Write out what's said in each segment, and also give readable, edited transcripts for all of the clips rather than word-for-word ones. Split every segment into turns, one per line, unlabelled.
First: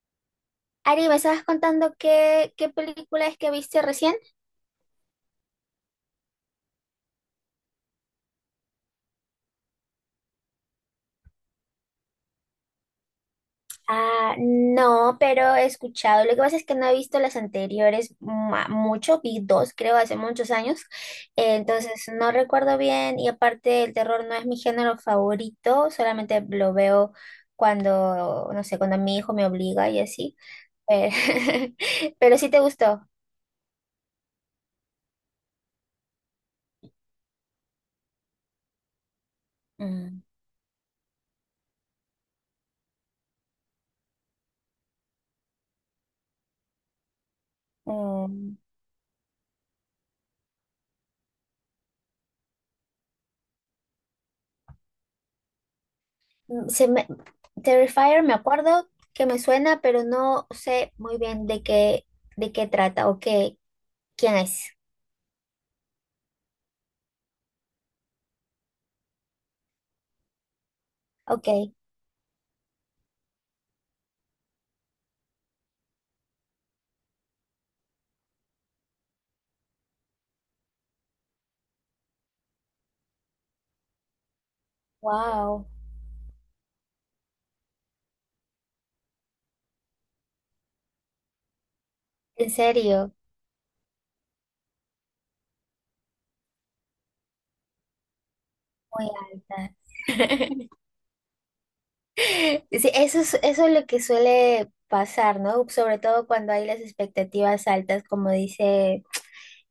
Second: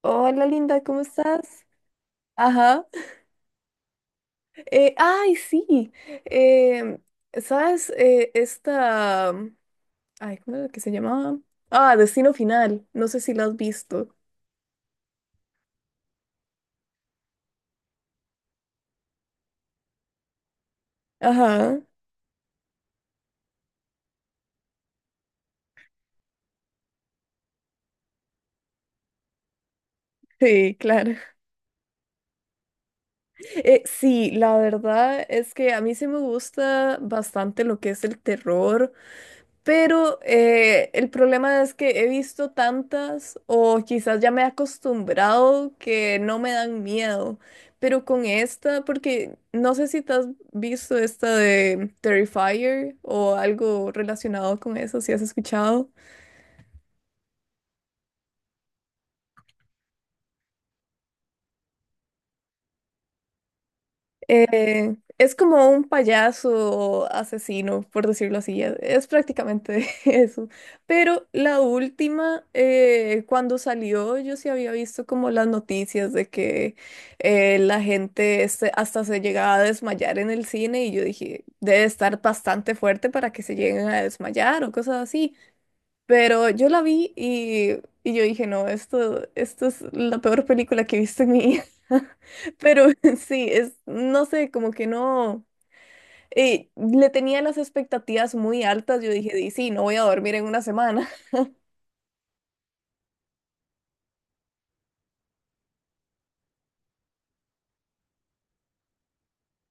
Hola linda, ¿cómo
Ari, ¿me estabas
estás?
contando qué
Ajá.
película es que viste recién?
Ay, sí. Em, ¿Sabes? Esta. Ay, ¿cómo era que se llamaba? Ah, Destino Final. No sé si la has visto.
Ah, no, pero he escuchado. Lo que pasa es que no he visto las anteriores mucho, vi dos, creo, hace muchos años. Eh,
Ajá.
entonces no recuerdo bien y aparte el terror no es mi género favorito, solamente lo veo cuando, no sé, cuando mi hijo me obliga y así.
Sí,
Pero,
claro.
pero sí te gustó.
Sí, la verdad es que a mí sí me gusta bastante lo que es el terror. Pero
Mm.
el problema es que he visto tantas o quizás ya me he acostumbrado que no me dan miedo. Pero con
Mm.
esta, porque no sé si te has visto esta de Terrifier o algo relacionado con eso, si has escuchado.
Mm, Se me, Terrifier me acuerdo que me suena, pero no sé muy bien de qué trata o qué, quién es.
Es como un payaso asesino, por decirlo así. Es, prácticamente eso. Pero
Ok,
la última, cuando salió, yo sí había visto como las noticias de que la gente hasta se llegaba a desmayar en el cine y yo dije, debe estar bastante fuerte para que se lleguen a desmayar o cosas así.
wow,
Pero yo la vi y yo dije, no, esto es la peor película que he visto en mi vida.
en
Pero
serio,
sí, es, no sé, como que no, le tenía las expectativas muy altas.
muy
Yo dije, "Di, sí,
alta.
no voy a dormir en una semana.
Sí, eso es lo que suele pasar, ¿no? Sobre todo cuando hay las expectativas altas, como dice.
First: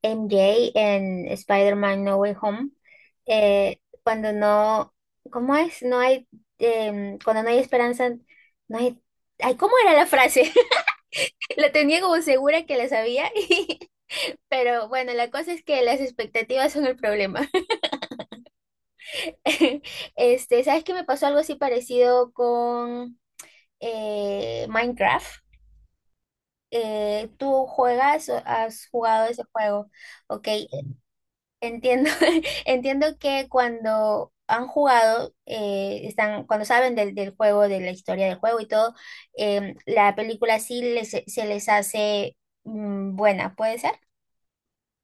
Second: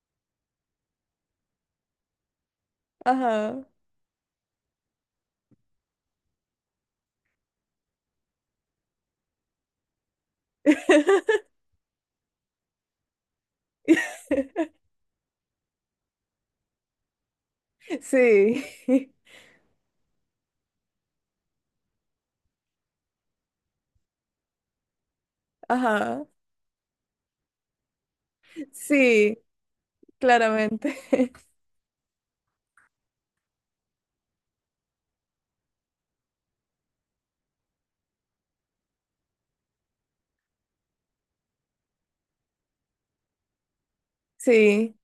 MJ en Spider-Man No Way Home,
Ajá.
cuando no, ¿cómo es? No hay, cuando no hay esperanza, no hay, ay, ¿cómo era la frase? La tenía como segura que la sabía, pero bueno, la cosa es que las expectativas son el problema.
Sí,
Este, ¿sabes qué me pasó algo así parecido con Minecraft?
ajá.
¿Tú juegas o has jugado
Sí,
ese juego? Ok,
claramente.
entiendo, entiendo que cuando han jugado, están, cuando saben del juego, de la historia del juego y todo, la película sí se les hace buena, ¿puede ser?
Sí.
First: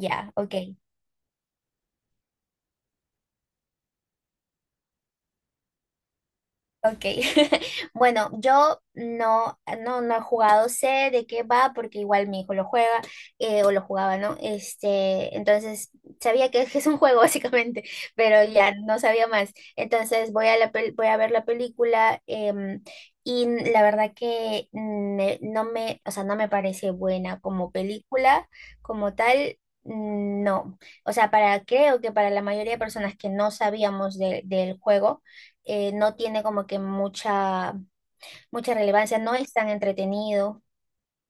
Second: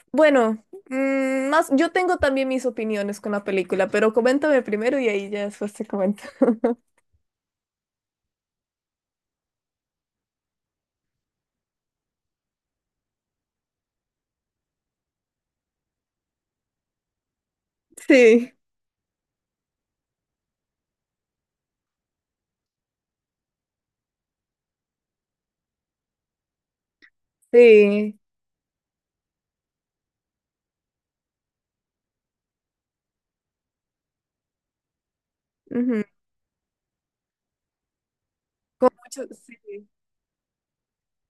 Ya, ok.
Bueno, más, yo tengo también mis opiniones con la película, pero coméntame primero y ahí ya después te comento.
Ok, bueno, yo no, no, no he jugado, sé de qué va, porque igual mi hijo lo juega, o lo jugaba, ¿no? Este, entonces, sabía que es un juego básicamente, pero
Sí.
ya no sabía más. Entonces, voy a ver la película, em, y la verdad que no me, o sea, no me parece buena como
Sí,
película, como tal. No, o sea, para creo que para la mayoría de personas que no sabíamos del juego,
ujú,
no tiene como que mucha
con
relevancia,
mucho,
no es tan
sí.
entretenido.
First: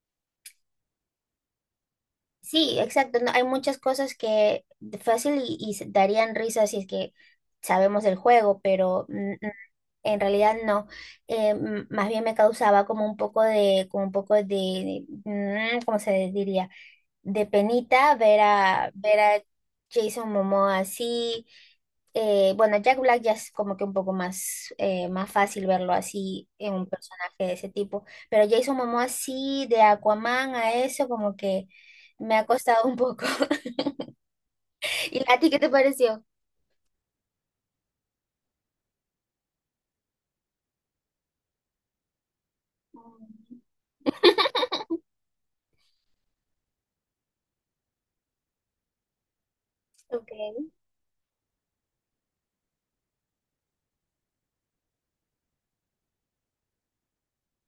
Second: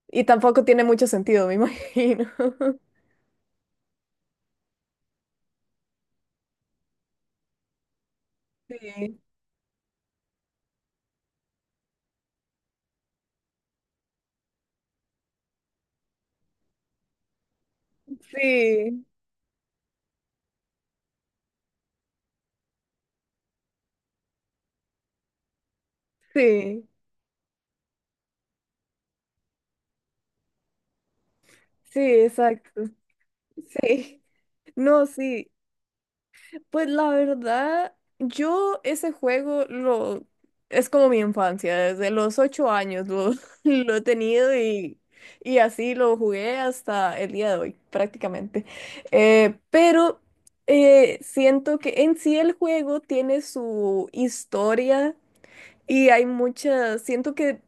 Y tampoco tiene mucho sentido, me imagino.
Sí, exacto, no, hay muchas cosas que de fácil y darían risa si es que sabemos el juego, pero
Sí,
en realidad no. Más bien me causaba como un poco de, como un poco de, mm, ¿cómo se diría? De penita ver a,
sí,
ver a Jason Momoa así. Bueno, Jack Black ya es como que un poco más, más fácil verlo así en
sí,
un personaje de ese tipo, pero Jason Momoa así de Aquaman a eso como que
sí,
me ha
exacto.
costado un poco.
Sí, no,
¿Y a ti
sí.
qué te pareció?
Pues la verdad, yo ese juego lo es como mi infancia, desde los 8 años lo, lo he tenido y así lo jugué hasta el día de hoy, prácticamente. Pero
Ok,
siento que en sí el juego tiene su historia. Y hay muchas, siento que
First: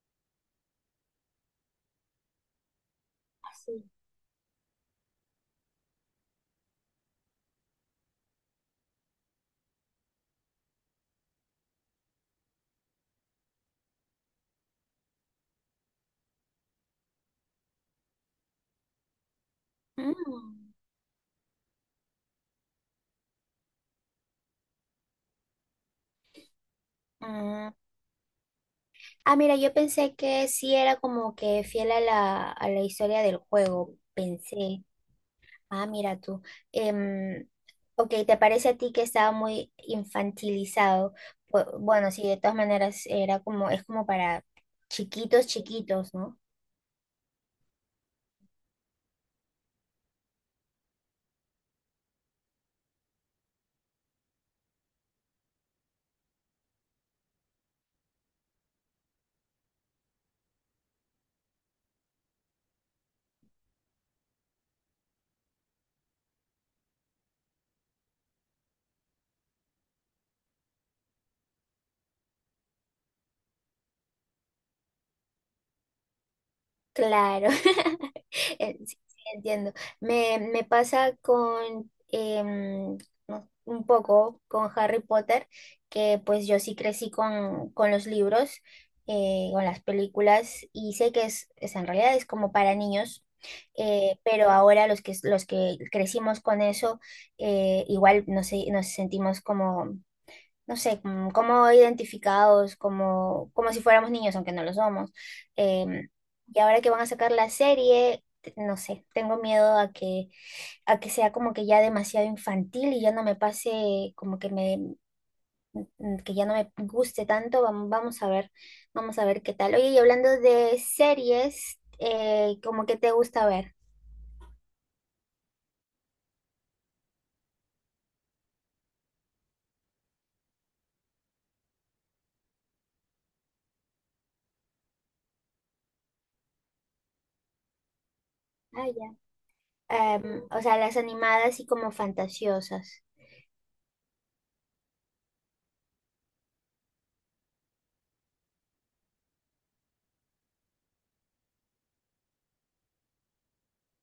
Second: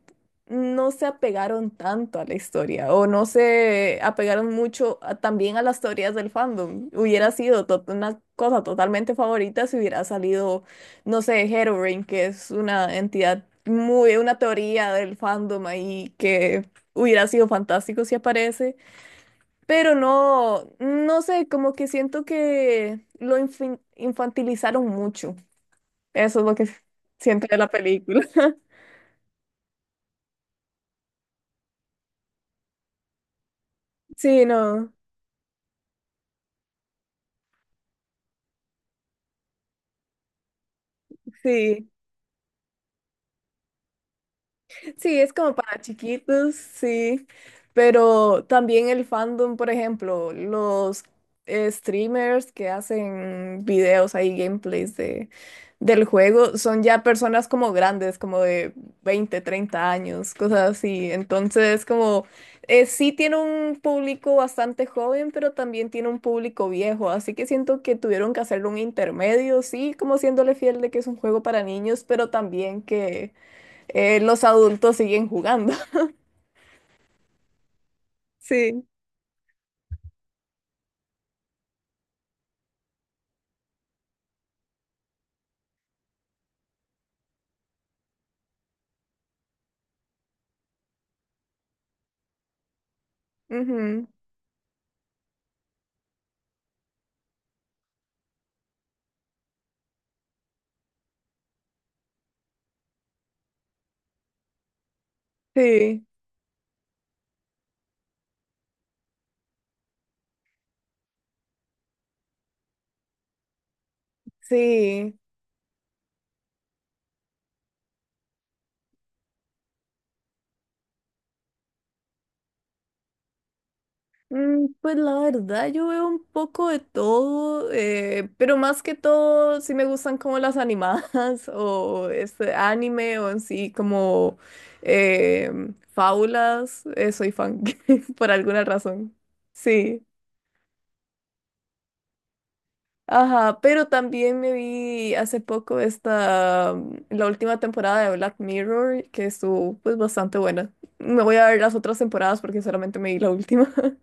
no se apegaron tanto a la historia o no
así.
se apegaron mucho también a las teorías del fandom. Hubiera sido una cosa totalmente favorita si hubiera salido, no sé, Herobrine, que es una entidad muy, una teoría del fandom ahí que hubiera sido fantástico si aparece. Pero
Mm,
no, no sé, como que siento que lo infantilizaron mucho. Eso es lo que siento de la
mm.
película.
Ah, mira, yo pensé que sí era como que fiel a la historia del juego,
Sí,
pensé.
no,
Ah, mira tú. Em, Ok, ¿te parece a ti que estaba muy infantilizado? Pu-
sí.
bueno, sí, de todas maneras era como, es como para
Sí, es
chiquitos,
como para
chiquitos, ¿no?
chiquitos, sí. Pero también el fandom, por ejemplo, los streamers que hacen videos ahí, gameplays del juego, son ya personas como grandes, como de 20, 30 años, cosas así. Entonces, como sí tiene un público bastante joven, pero también tiene un público viejo. Así que siento que tuvieron que hacerle un intermedio, sí, como siéndole fiel de que es un juego para niños, pero también que los adultos siguen jugando.
Claro.
Sí.
Sí, sí, entiendo. Me pasa con no, un poco con Harry Potter, que pues yo sí crecí con los libros, con las películas, y sé que es en realidad es como para niños,
Ujú,
pero ahora los que crecimos con eso, igual nos sentimos como no sé, como identificados, como si fuéramos niños, aunque no lo somos.
sí,
Em, y ahora que van a sacar la serie, no sé, tengo miedo a que sea como que ya demasiado infantil y ya no me pase, como que me,
sí.
que ya no me guste tanto. Vamos a ver qué tal. Oye, y hablando de series, ¿cómo que te gusta ver?
Pues la verdad, yo veo un poco de todo, pero más que todo, sí me gustan como las animadas o este anime o en sí como eh, fábulas. Soy fan por alguna
Ah,
razón.
ya.
Sí.
O sea, las animadas y como fantasiosas.
Ajá, pero también me vi hace poco esta, la última temporada de Black Mirror, que estuvo pues bastante buena. Me voy a ver las otras temporadas porque solamente me vi la última.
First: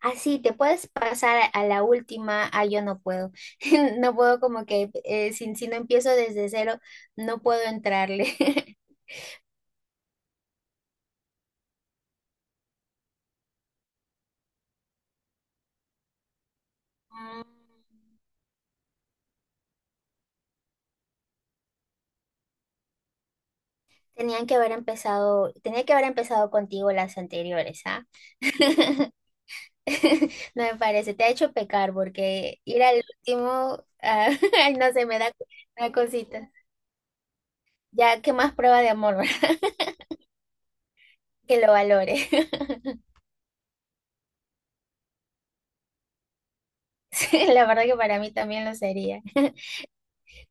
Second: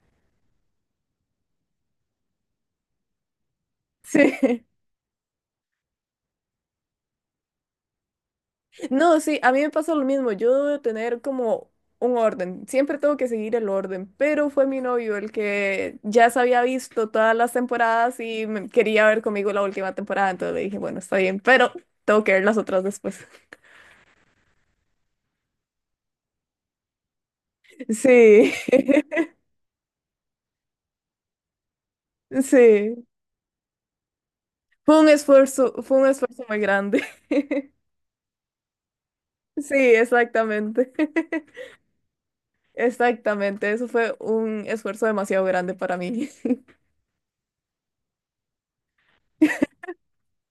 Así te puedes pasar a la última, ah, yo no puedo, no puedo como
Sí.
que si no empiezo desde cero, no puedo entrarle.
No, sí, a mí me pasa lo mismo. Yo debo tener como un orden. Siempre tengo que seguir el orden, pero fue mi novio el que ya se había visto todas
Mm.
las temporadas y quería ver conmigo la última temporada, entonces le dije, bueno, está bien, pero tengo que ver las otras después.
Tenían que haber empezado, tenía que haber empezado contigo las anteriores, ¿ah?
Sí,
No me parece, te ha hecho pecar porque ir al
sí.
último, ah, ay, no sé, me da una
Fue un esfuerzo
cosita.
muy grande.
Ya, ¿qué más prueba de amor,
Sí, exactamente.
Que lo valore.
Exactamente, eso fue un esfuerzo demasiado grande para mí.
Sí, la verdad que para mí también lo sería.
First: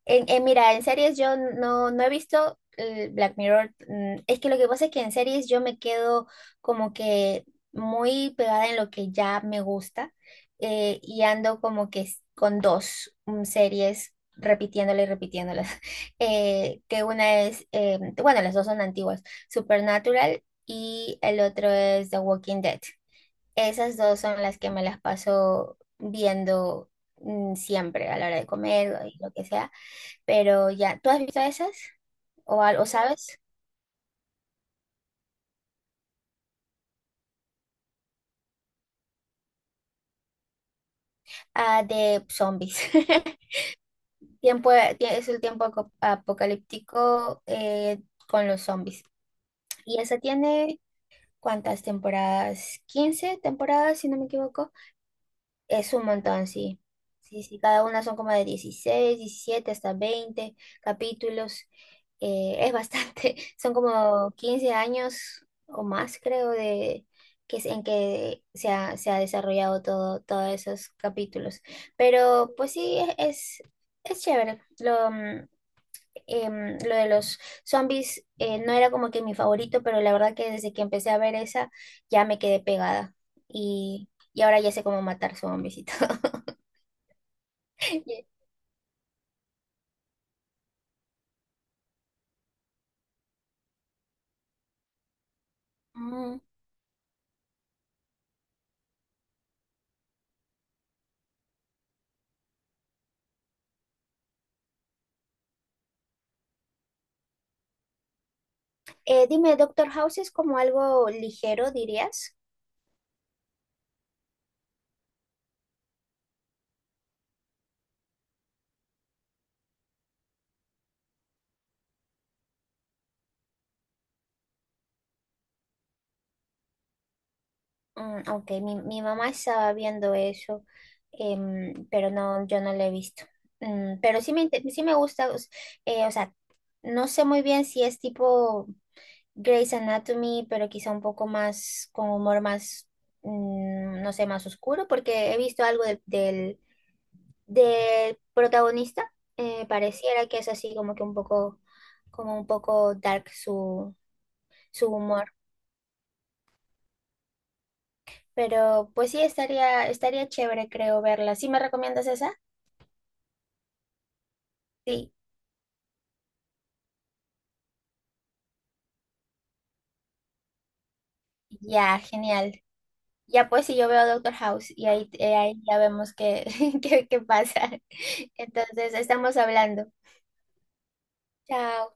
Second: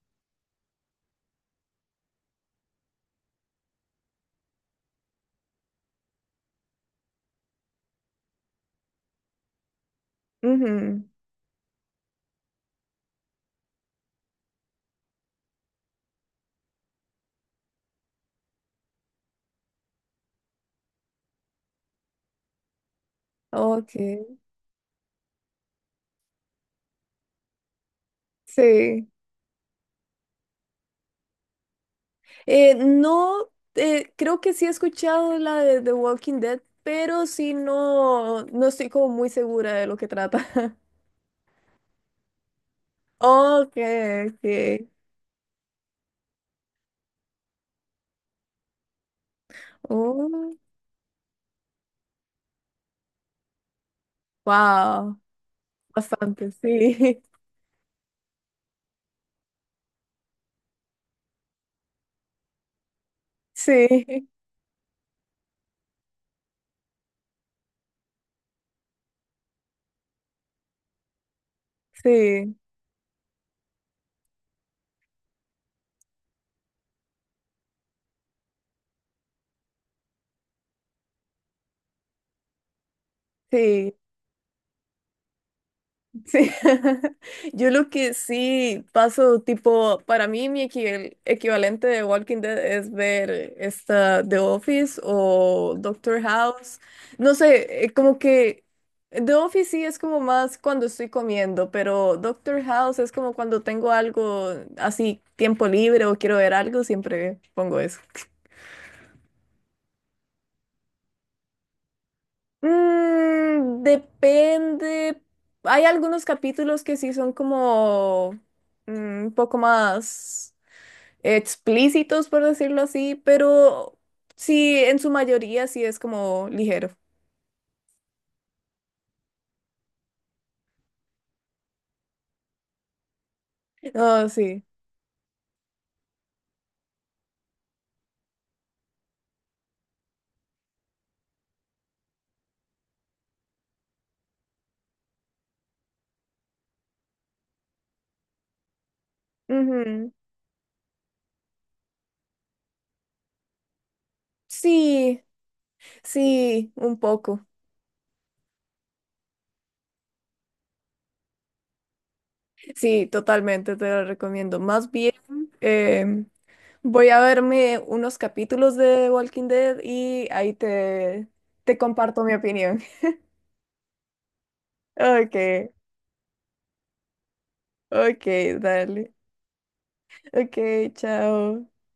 Mira, en series yo no, no he visto Black Mirror. Es que lo que pasa es que en series yo me quedo como que muy pegada en lo que ya me gusta
Ujú,
y ando como que con dos series repitiéndolas y repitiéndolas. Que una es, bueno, las dos son antiguas, Supernatural y el otro es The Walking Dead.
ok,
Esas dos son las que me las paso viendo siempre a la hora de comer
sí.
y lo que sea. Pero ya, ¿tú has visto esas? ¿O algo sabes?
No, creo que sí he escuchado la de The Walking Dead, pero sí no, no estoy como muy segura de lo que trata.
Ah, de zombies.
Ok,
Tiempo,
ok.
es el tiempo apocalíptico con los zombies. Y esa
Oh,
tiene, ¿cuántas temporadas? 15 temporadas, si no me equivoco.
wow,
Es un montón,
bastante,
sí.
sí.
Sí, sí, cada una son como de 16 17 hasta 20 capítulos. Es bastante, son
Sí,
como 15 años o más, creo, de que es en que se ha desarrollado todo, todos esos capítulos. Pero
sí,
pues sí, es chévere. Lo de los zombies no era como que mi favorito, pero la verdad que desde que empecé a ver esa ya me quedé pegada
sí.
y ahora ya sé cómo matar zombies y todo.
Sí, yo lo que
Y-
sí paso, tipo, para mí mi equivalente de Walking Dead es ver esta The Office o Doctor
Mm.
House. No sé, como que The Office sí es como más cuando estoy comiendo, pero Doctor House es como cuando tengo algo así, tiempo libre o quiero ver algo, siempre pongo eso.
Dime, Doctor House es como algo ligero, ¿dirías?
Depende. Hay algunos capítulos que sí son como mm, un poco más explícitos, por decirlo así, pero sí, en su mayoría sí es como ligero.
Ok, mi mamá estaba viendo eso, pero no, yo no lo he visto. Pero
Ah,
sí
sí.
sí me gusta, o sea, no sé muy bien si es tipo Grey's Anatomy, pero quizá un poco más con humor más, no sé, más oscuro, porque he visto algo del protagonista. eh,
Ujú.
pareciera que es así como que un poco, como un poco dark su
Sí,
humor.
sí, un poco.
Pero pues sí, estaría chévere, creo, verla. ¿Sí me recomiendas esa?
Sí, totalmente te lo recomiendo. Más
Sí,
bien, em, voy a verme unos capítulos de Walking Dead y ahí te
ya,
comparto mi
genial.
opinión.
Ya pues si yo veo Doctor House y ahí, ahí
Ok.
ya vemos qué, qué pasa.
Ok,
Entonces,
dale.
estamos hablando.
Ok, chao.
Chao.